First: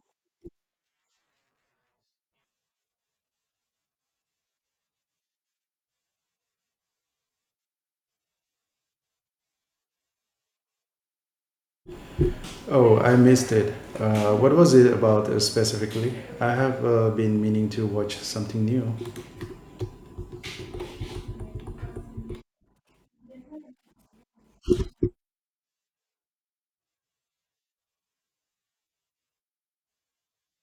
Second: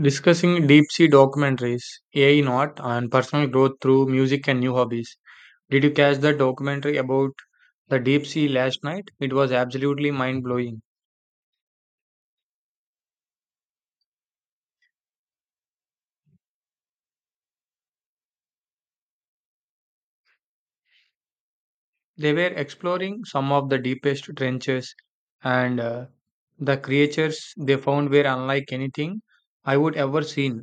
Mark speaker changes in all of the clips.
Speaker 1: Discussing deep sea documentaries, AI not, and personal growth through music and new hobbies. Did you catch the documentary about the deep sea last night? It was absolutely mind blowing.
Speaker 2: Oh, I missed it. What was it about, specifically? I have been meaning to watch something new.
Speaker 1: They were exploring some of the deepest trenches, and the creatures they found were unlike anything I would ever seen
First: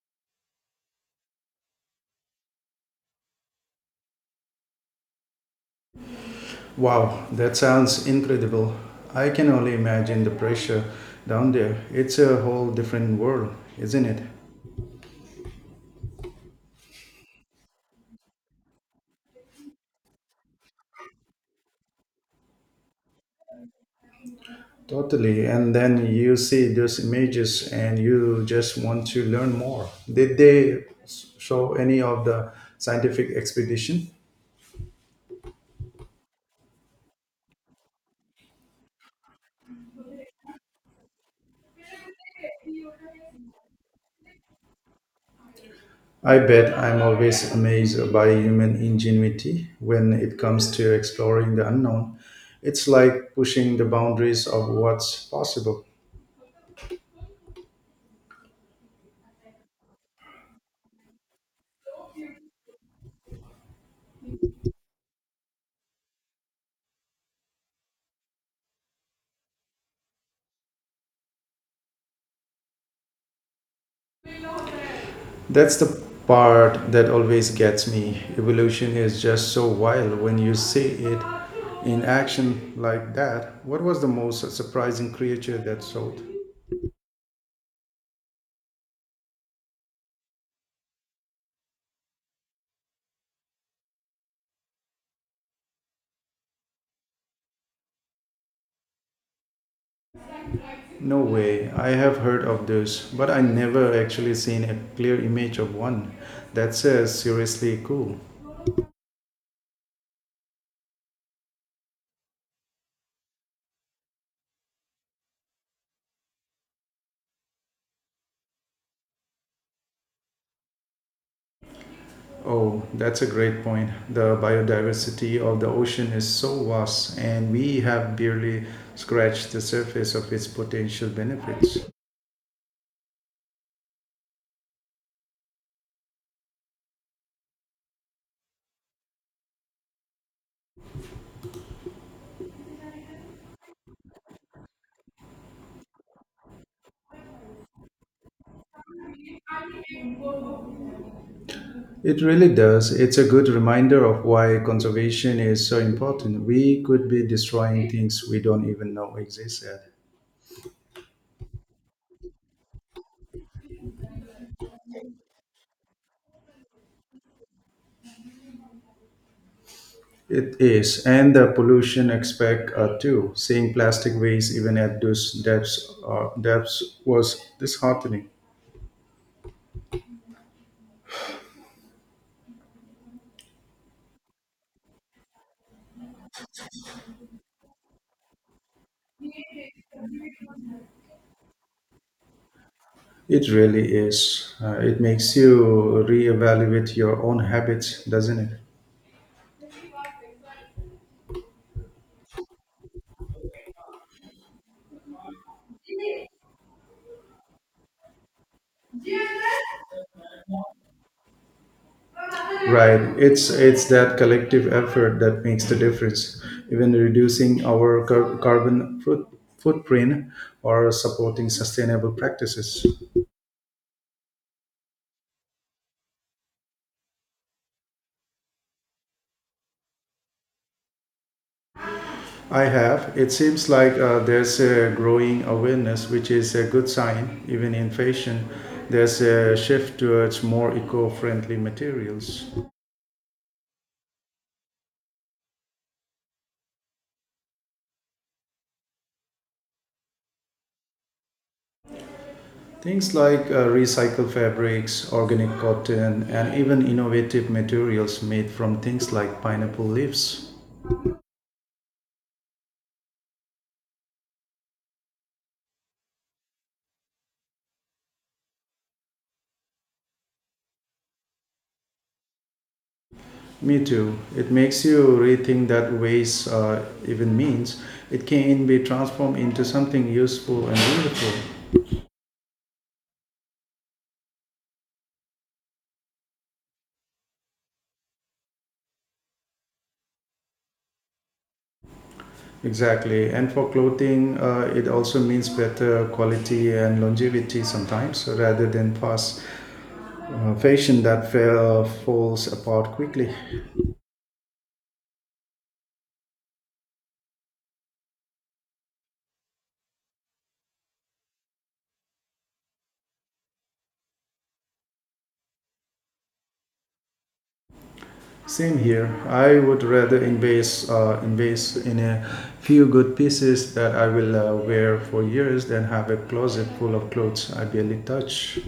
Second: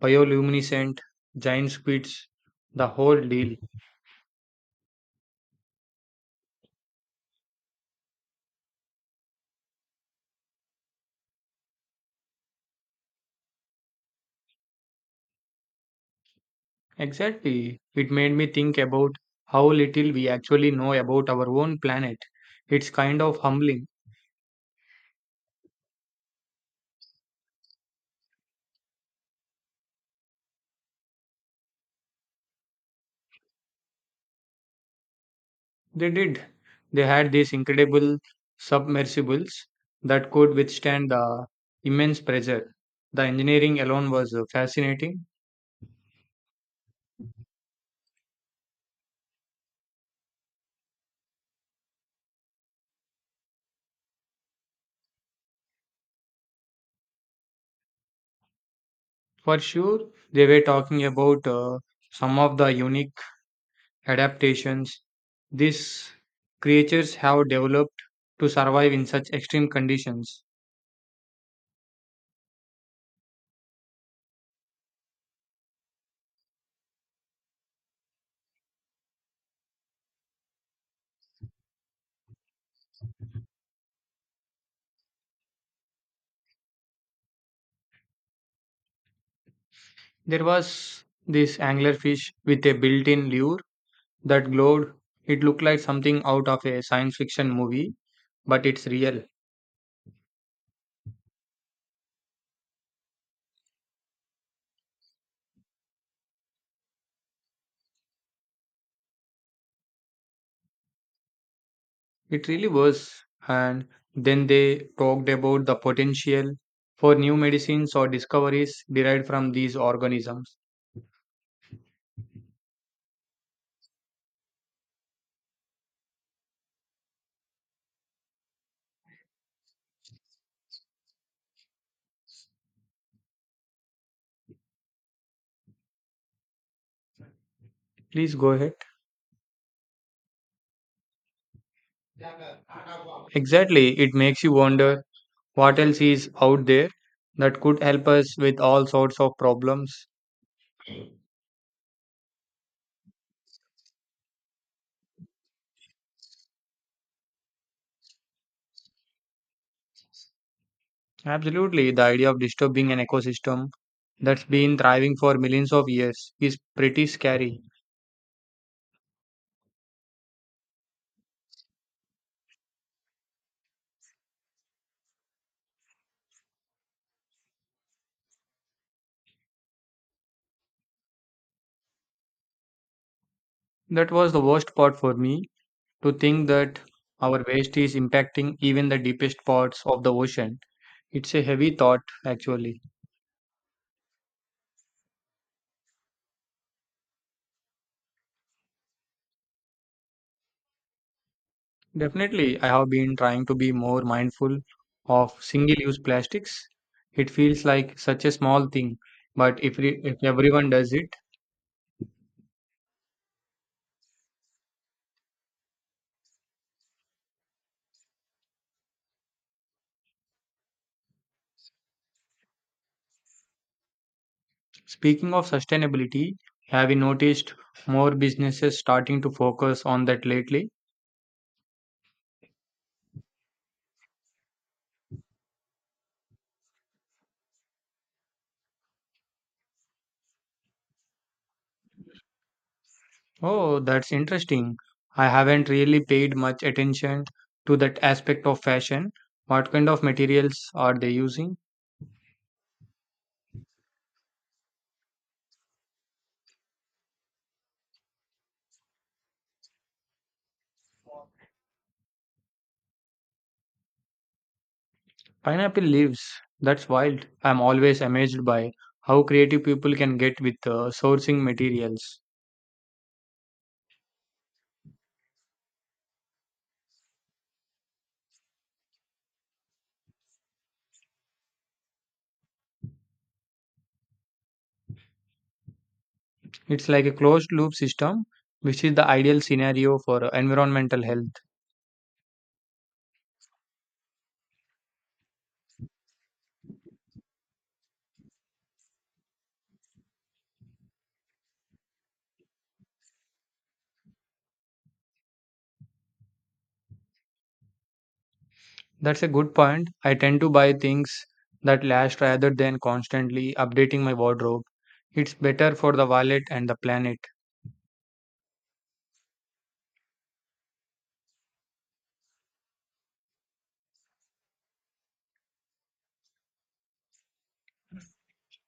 Speaker 1: bioluminescent, giant squids, the whole deal.
Speaker 2: Wow, that sounds incredible. I can only imagine the pressure down there. It's a whole different world, isn't it?
Speaker 1: Exactly. It made me think about how little we actually know about our own planet. It's kind of humbling.
Speaker 2: Totally. And then you see those images and you just want to learn more. Did show any of the scientific expedition?
Speaker 1: They did. They had these incredible submersibles that could withstand the immense pressure. The engineering alone was fascinating.
Speaker 2: I bet. I'm always amazed by human ingenuity when it comes to exploring the unknown. It's like pushing the boundaries of what's possible.
Speaker 1: For sure, they were talking about some of the unique adaptations these creatures have developed to survive in such extreme conditions.
Speaker 2: That's the part that always gets me. Evolution is just so wild when you see it in action like that. What was the most surprising creature that sold?
Speaker 1: There was this anglerfish with a built in lure that glowed. It looked like something out of a science fiction movie, but it's real.
Speaker 2: No way. I have heard of those, but I never actually seen a clear image of one. That's seriously cool.
Speaker 1: It really was. And then they talked about the potential for new medicines or discoveries derived from these organisms.
Speaker 2: Oh, that's a great point. The biodiversity of the ocean is so vast, and we have barely scratched the surface of its potential benefits.
Speaker 1: Please go ahead. Exactly. It makes you wonder what else is out there that could help us with all sorts of problems.
Speaker 2: It really does. It's a good reminder of why conservation is so important. We could be destroying things we don't even know exist yet.
Speaker 1: Absolutely, the idea of disturbing an ecosystem that's been thriving for millions of years is pretty scary.
Speaker 2: It is, and the pollution aspect too. Seeing plastic waste even at those depths was disheartening.
Speaker 1: That was the worst part for me to think that our waste is impacting even the deepest parts of the ocean. It's a heavy thought, actually.
Speaker 2: It really is. It makes you reevaluate your own habits, doesn't it?
Speaker 1: Definitely, I have been trying to be more mindful of single use plastics. It feels like such a small thing, but if everyone does it.
Speaker 2: Right. It's that collective effort that makes the difference. Even reducing our footprint or supporting sustainable practices.
Speaker 1: Speaking of sustainability, have you noticed more businesses starting to focus on that lately?
Speaker 2: I have. It seems like there's a growing awareness, which is a good sign. Even in fashion, there's a shift towards more eco-friendly materials.
Speaker 1: Oh, that's interesting. I haven't really paid much attention to that aspect of fashion. What kind of materials are they using?
Speaker 2: Things like recycled fabrics, organic cotton, and even innovative materials made from things like pineapple leaves.
Speaker 1: Pineapple leaves. That's wild. I'm always amazed by how creative people can get with sourcing materials.
Speaker 2: Me too. It makes you rethink that waste, even means. It can be transformed into something useful and beautiful.
Speaker 1: It's like a closed loop system, which is the ideal scenario for environmental health.
Speaker 2: Exactly. And for clothing, it also means better quality and longevity sometimes rather than fast fashion that falls apart quickly.
Speaker 1: That's a good point. I tend to buy things that last rather than constantly updating my wardrobe. It's better for the wallet and the planet.
Speaker 2: Same here. I would rather invest in a few good pieces that I will wear for years than have a closet full of clothes I barely touch.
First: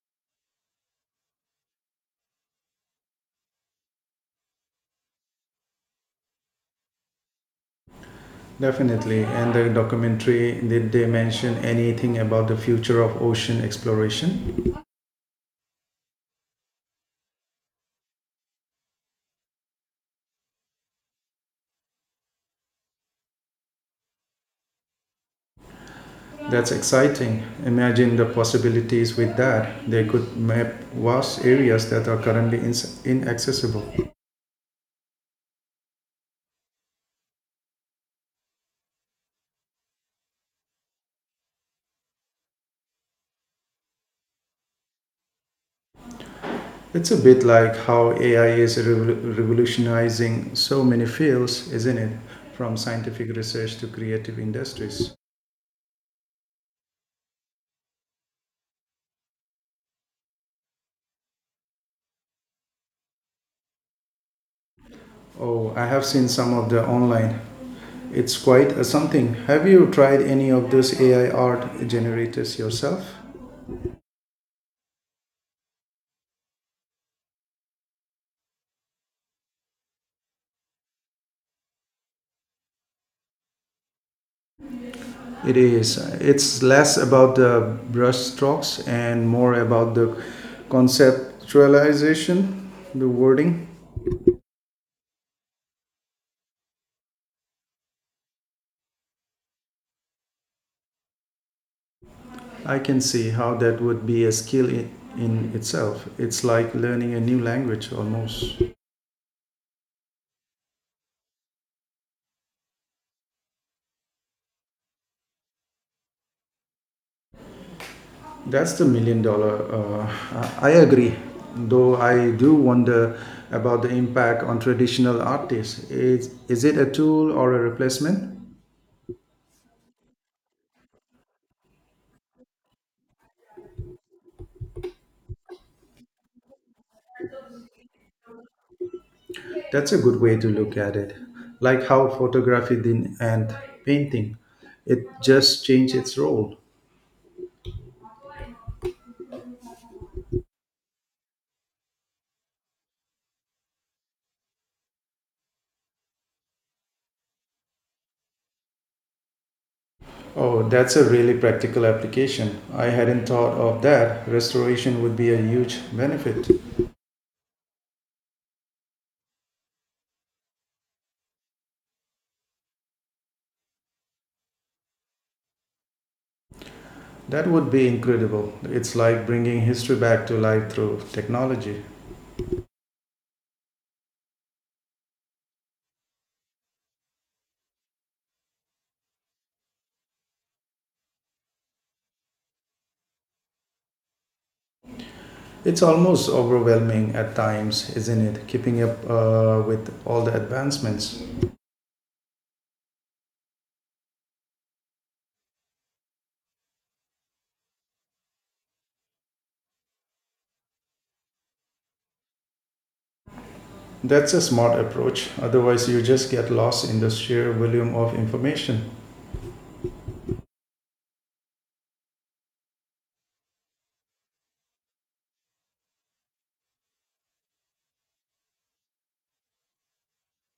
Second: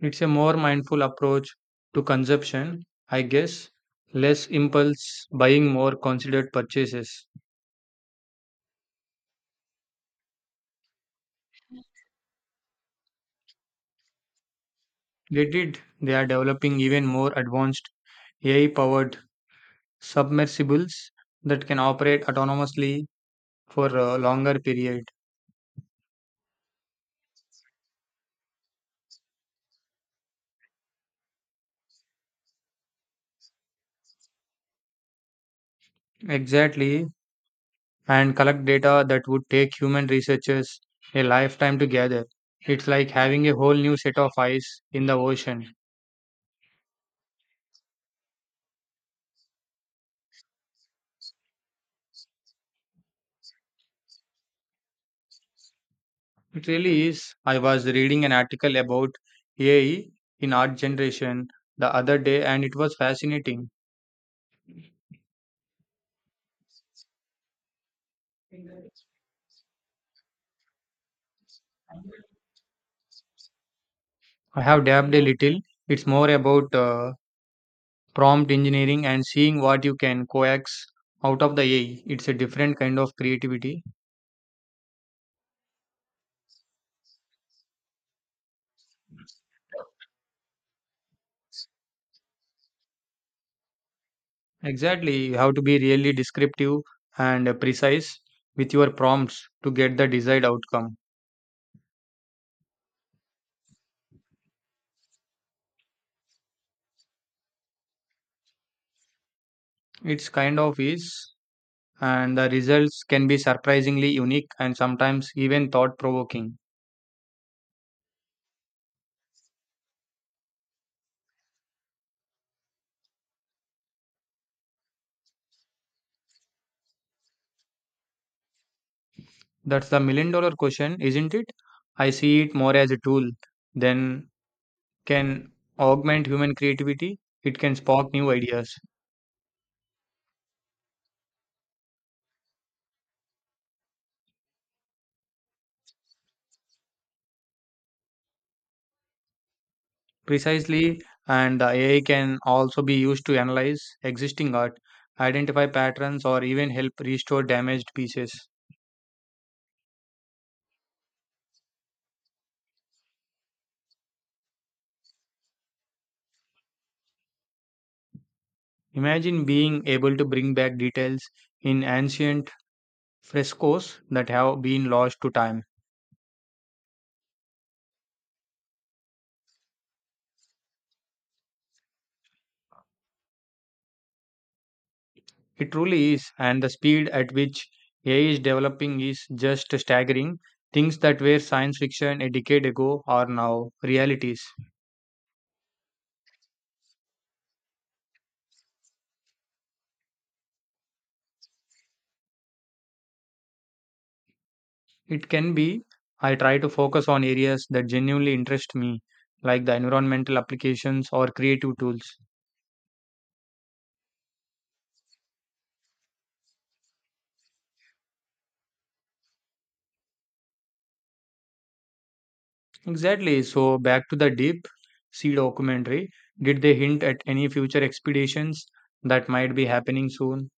Speaker 1: It's a more mindful approach to consumption, I guess. Less impulse buying, more considered purchases.
Speaker 2: Definitely. And the documentary, did they mention anything about the future of ocean exploration?
Speaker 1: They did. They are developing even more advanced AI powered submersibles that can operate autonomously for a longer period.
Speaker 2: That's exciting. Imagine the possibilities with that. They could map vast areas that are currently ins inaccessible.
Speaker 1: Exactly, and collect data that would take human researchers a lifetime to gather. It's like having a whole new set of eyes in the ocean.
Speaker 2: It's a bit like how AI is revolutionizing so many fields, isn't it? From scientific research to creative industries.
Speaker 1: It really is. I was reading an article about AI in art generation the other day and it was fascinating.
Speaker 2: Oh, I have seen some of the online. It's quite a something. Have you tried any of those AI art generators yourself?
Speaker 1: I have dabbed a little. It's more about prompt engineering and seeing what you can coax out of the AI. It's a different kind of creativity.
Speaker 2: It is. It's less about the brush strokes and more about the conceptualization, the wording.
Speaker 1: Exactly, you have to be really descriptive and precise with your prompts to get the desired outcome.
Speaker 2: I can see how that would be a skill in itself. It's like learning a new language almost.
Speaker 1: It's kind of is, and the results can be surprisingly unique and sometimes even thought provoking.
Speaker 2: That's the million dollar. I agree. Though I do wonder about the impact on traditional artists. Is it a tool or a replacement?
Speaker 1: That's the million dollar question, isn't it? I see it more as a tool than can augment human creativity. It can spark new ideas.
Speaker 2: That's a good way to look at it. Like how photography did and painting, it just changed its role.
Speaker 1: Precisely, and AI can also be used to analyze existing art, identify patterns, or even help restore damaged pieces.
Speaker 2: Oh, that's a really practical application. I hadn't thought of that. Restoration would be a huge benefit.
Speaker 1: Imagine being able to bring back details in ancient frescoes that have been lost to time.
Speaker 2: That would be incredible. It's like bringing history back to life through technology.
Speaker 1: It truly is, and the speed at which AI is developing is just staggering. Things that were science fiction a decade ago are now realities.
Speaker 2: It's almost overwhelming at times, isn't it? Keeping up with all the advancements.
Speaker 1: It can be. I try to focus on areas that genuinely interest me, like the environmental applications or creative tools.
Speaker 2: That's a smart approach. Otherwise, you just get lost in the sheer volume of information.
Speaker 1: Exactly. So, back to the Deep Sea documentary. Did they hint at any future expeditions that might be happening soon?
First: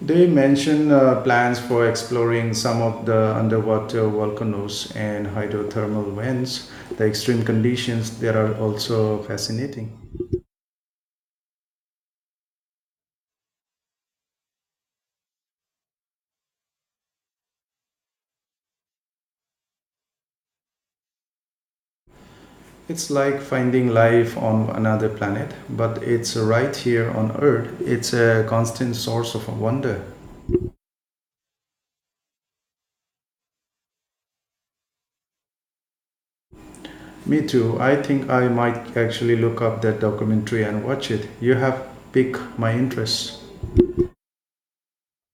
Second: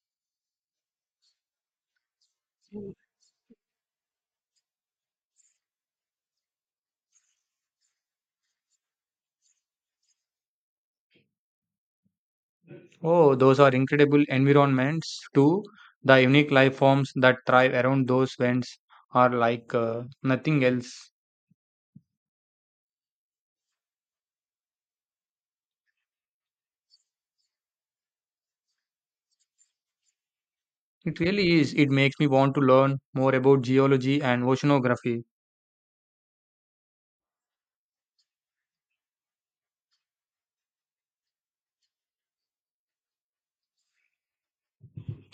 Speaker 2: They mention plans for exploring some of the underwater volcanoes and hydrothermal vents. The extreme conditions there are also fascinating.
Speaker 1: Oh, those are incredible environments too. The unique life forms that thrive around those vents are like nothing else.
Speaker 2: It's like finding life on another planet, but it's right here on Earth. It's a constant source of wonder.
Speaker 1: It really is. It makes me want to learn more about geology and oceanography.
Speaker 2: Me too. I think I might actually look up that documentary and watch it. You have piqued my interest.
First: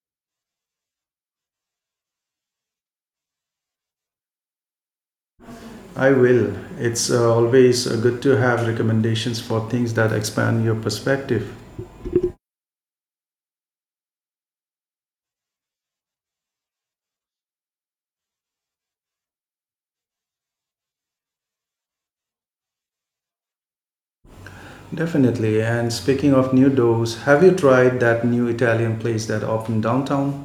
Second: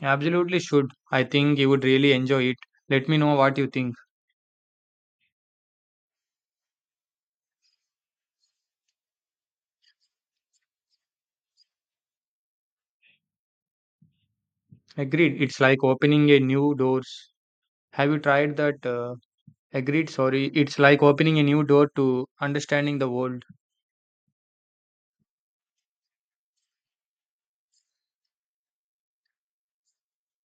Speaker 1: Absolutely should. I think you would really enjoy it. Let me know what you think.
Speaker 2: I will. It's always good to have recommendations for things that expand your perspective.
Speaker 1: Agreed. It's like opening a new doors. Have you tried that? Agreed. Sorry. It's like opening a new door to understanding the world.
Speaker 2: Definitely. And speaking of new doors, have you tried that new Italian place that opened downtown?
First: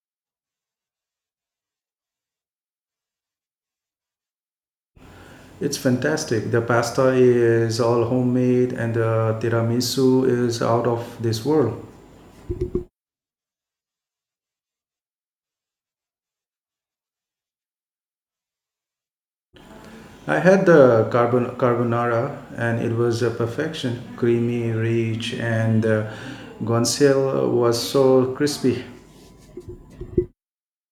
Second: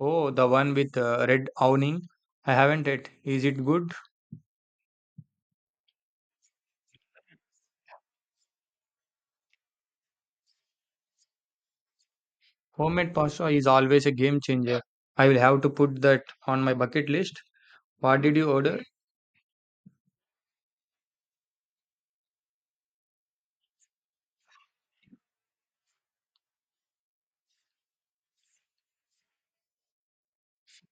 Speaker 1: Oh, the one with red awning. I haven't yet. Is it good?
Speaker 2: It's fantastic. The pasta is all homemade and the tiramisu is out of this world.
Speaker 1: Homemade pasta is always a game changer. I will have to put that on my bucket list. What did you order?
Speaker 2: I had the carbonara and it was a perfection. Creamy, rich, and the guanciale was so crispy.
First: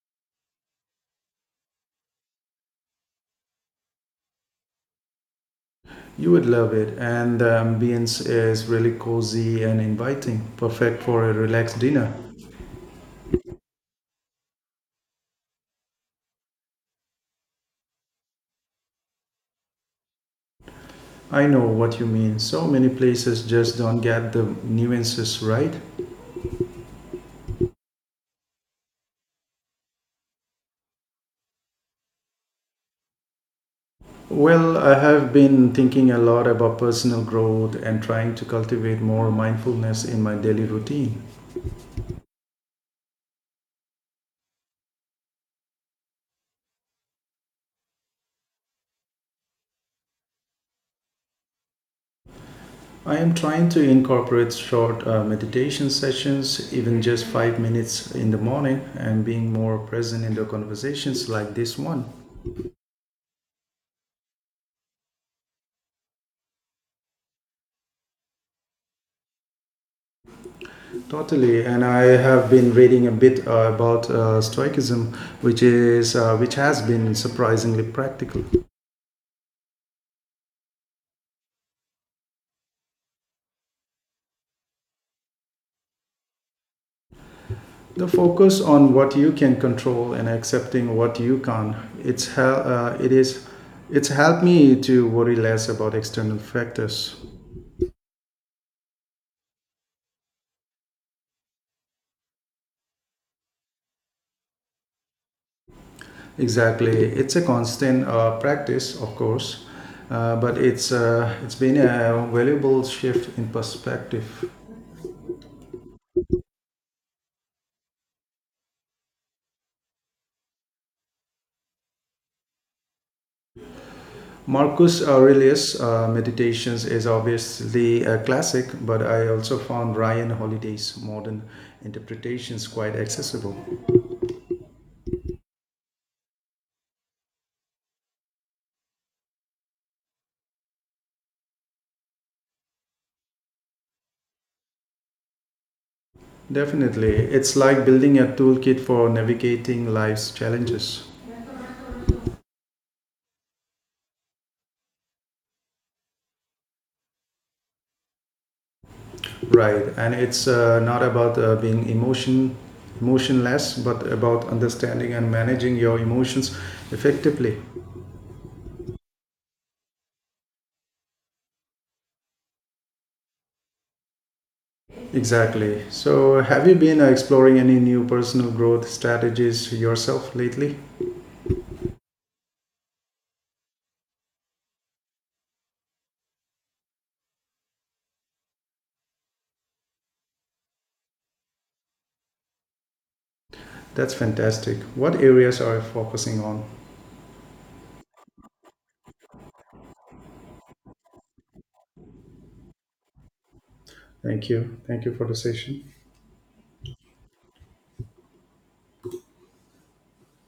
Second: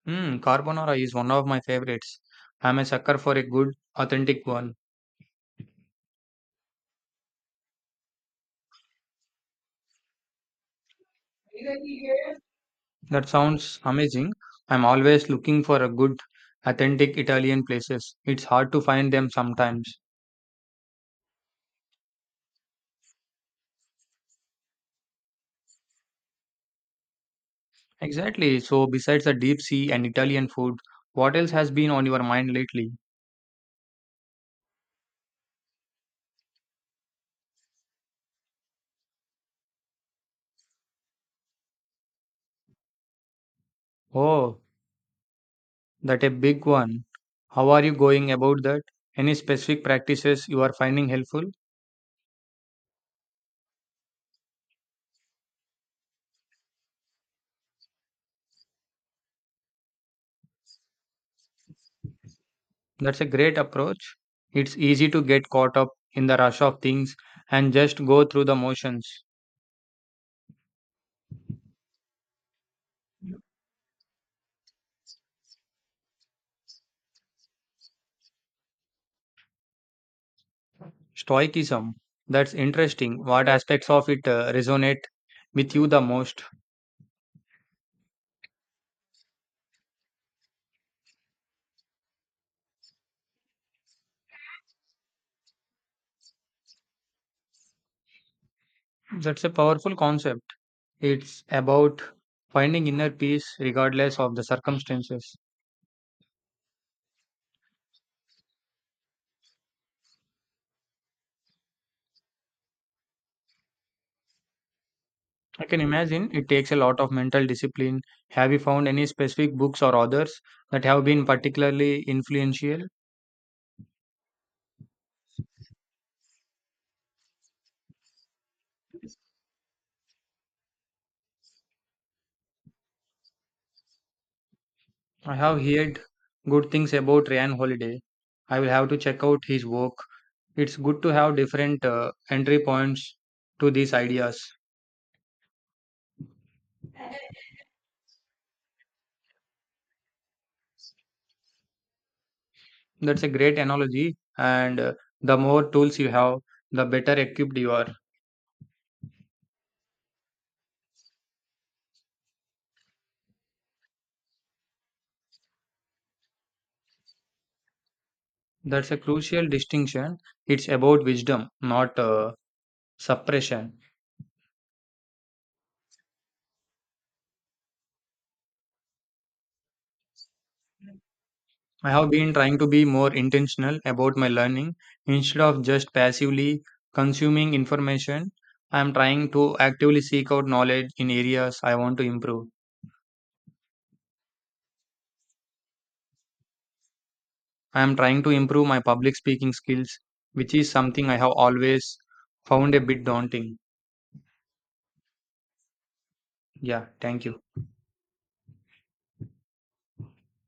Speaker 1: Hmm, carbonara is one of my favorites. I'm a sucker for a good, authentic one.
Speaker 2: You would love it, and the ambience is really cozy and inviting, perfect for a relaxed dinner.
Speaker 1: That sounds amazing. I'm always looking for a good, authentic Italian places. It's hard to find them sometimes.
Speaker 2: I know what you mean. So many places just don't get the nuances right.
Speaker 1: Exactly. So, besides the deep sea and Italian food, what else has been on your mind lately?
Speaker 2: Well, I have been thinking a lot about personal growth and trying to cultivate more mindfulness in my daily routine.
Speaker 1: Oh, that a big one. How are you going about that? Any specific practices you are finding helpful?
Speaker 2: I am trying to incorporate short, meditation sessions, even just 5 minutes in the morning, and being more present in the conversations like this one.
Speaker 1: That's a great approach. It's easy to get caught up in the rush of things and just go through the motions.
Speaker 2: Totally, and I have been reading a bit about Stoicism, which has been surprisingly practical.
Speaker 1: Stoicism. That's interesting. What aspects of it resonate with you the most?
Speaker 2: The focus on what you can control and accepting what you can't. it's hel- uh, it is it's helped me to worry less about external factors.
Speaker 1: That's a powerful concept. It's about finding inner peace regardless of the circumstances.
Speaker 2: Exactly. It's a constant practice, of course, but it's been a valuable shift in perspective.
Speaker 1: I can imagine it takes a lot of mental discipline. Have you found any specific books or authors that have been particularly influential?
Speaker 2: Marcus Aurelius Meditations is obviously a classic, but I also found Ryan Holiday's modern interpretations quite accessible.
Speaker 1: I have heard good things about Ryan Holiday. I will have to check out his work. It's good to have different entry points to these ideas.
Speaker 2: Definitely. It's like building a toolkit for navigating life's challenges.
Speaker 1: That's a great analogy. And the more tools you have, the better equipped you are.
Speaker 2: Right. And it's not about being emotionless, but about understanding and managing your emotions effectively.
Speaker 1: That's a crucial distinction. It's about wisdom, not suppression.
Speaker 2: Exactly. So, have you been exploring any new personal growth strategies yourself lately?
Speaker 1: I have been trying to be more intentional about my learning instead of just passively consuming information. I am trying to actively seek out knowledge in areas I want to improve.
Speaker 2: That's fantastic. What areas are you focusing on?
Speaker 1: I am trying to improve my public speaking skills, which is something I have always found a bit daunting.
Speaker 2: Thank you. Thank you for the session.
Speaker 1: Yeah, thank you.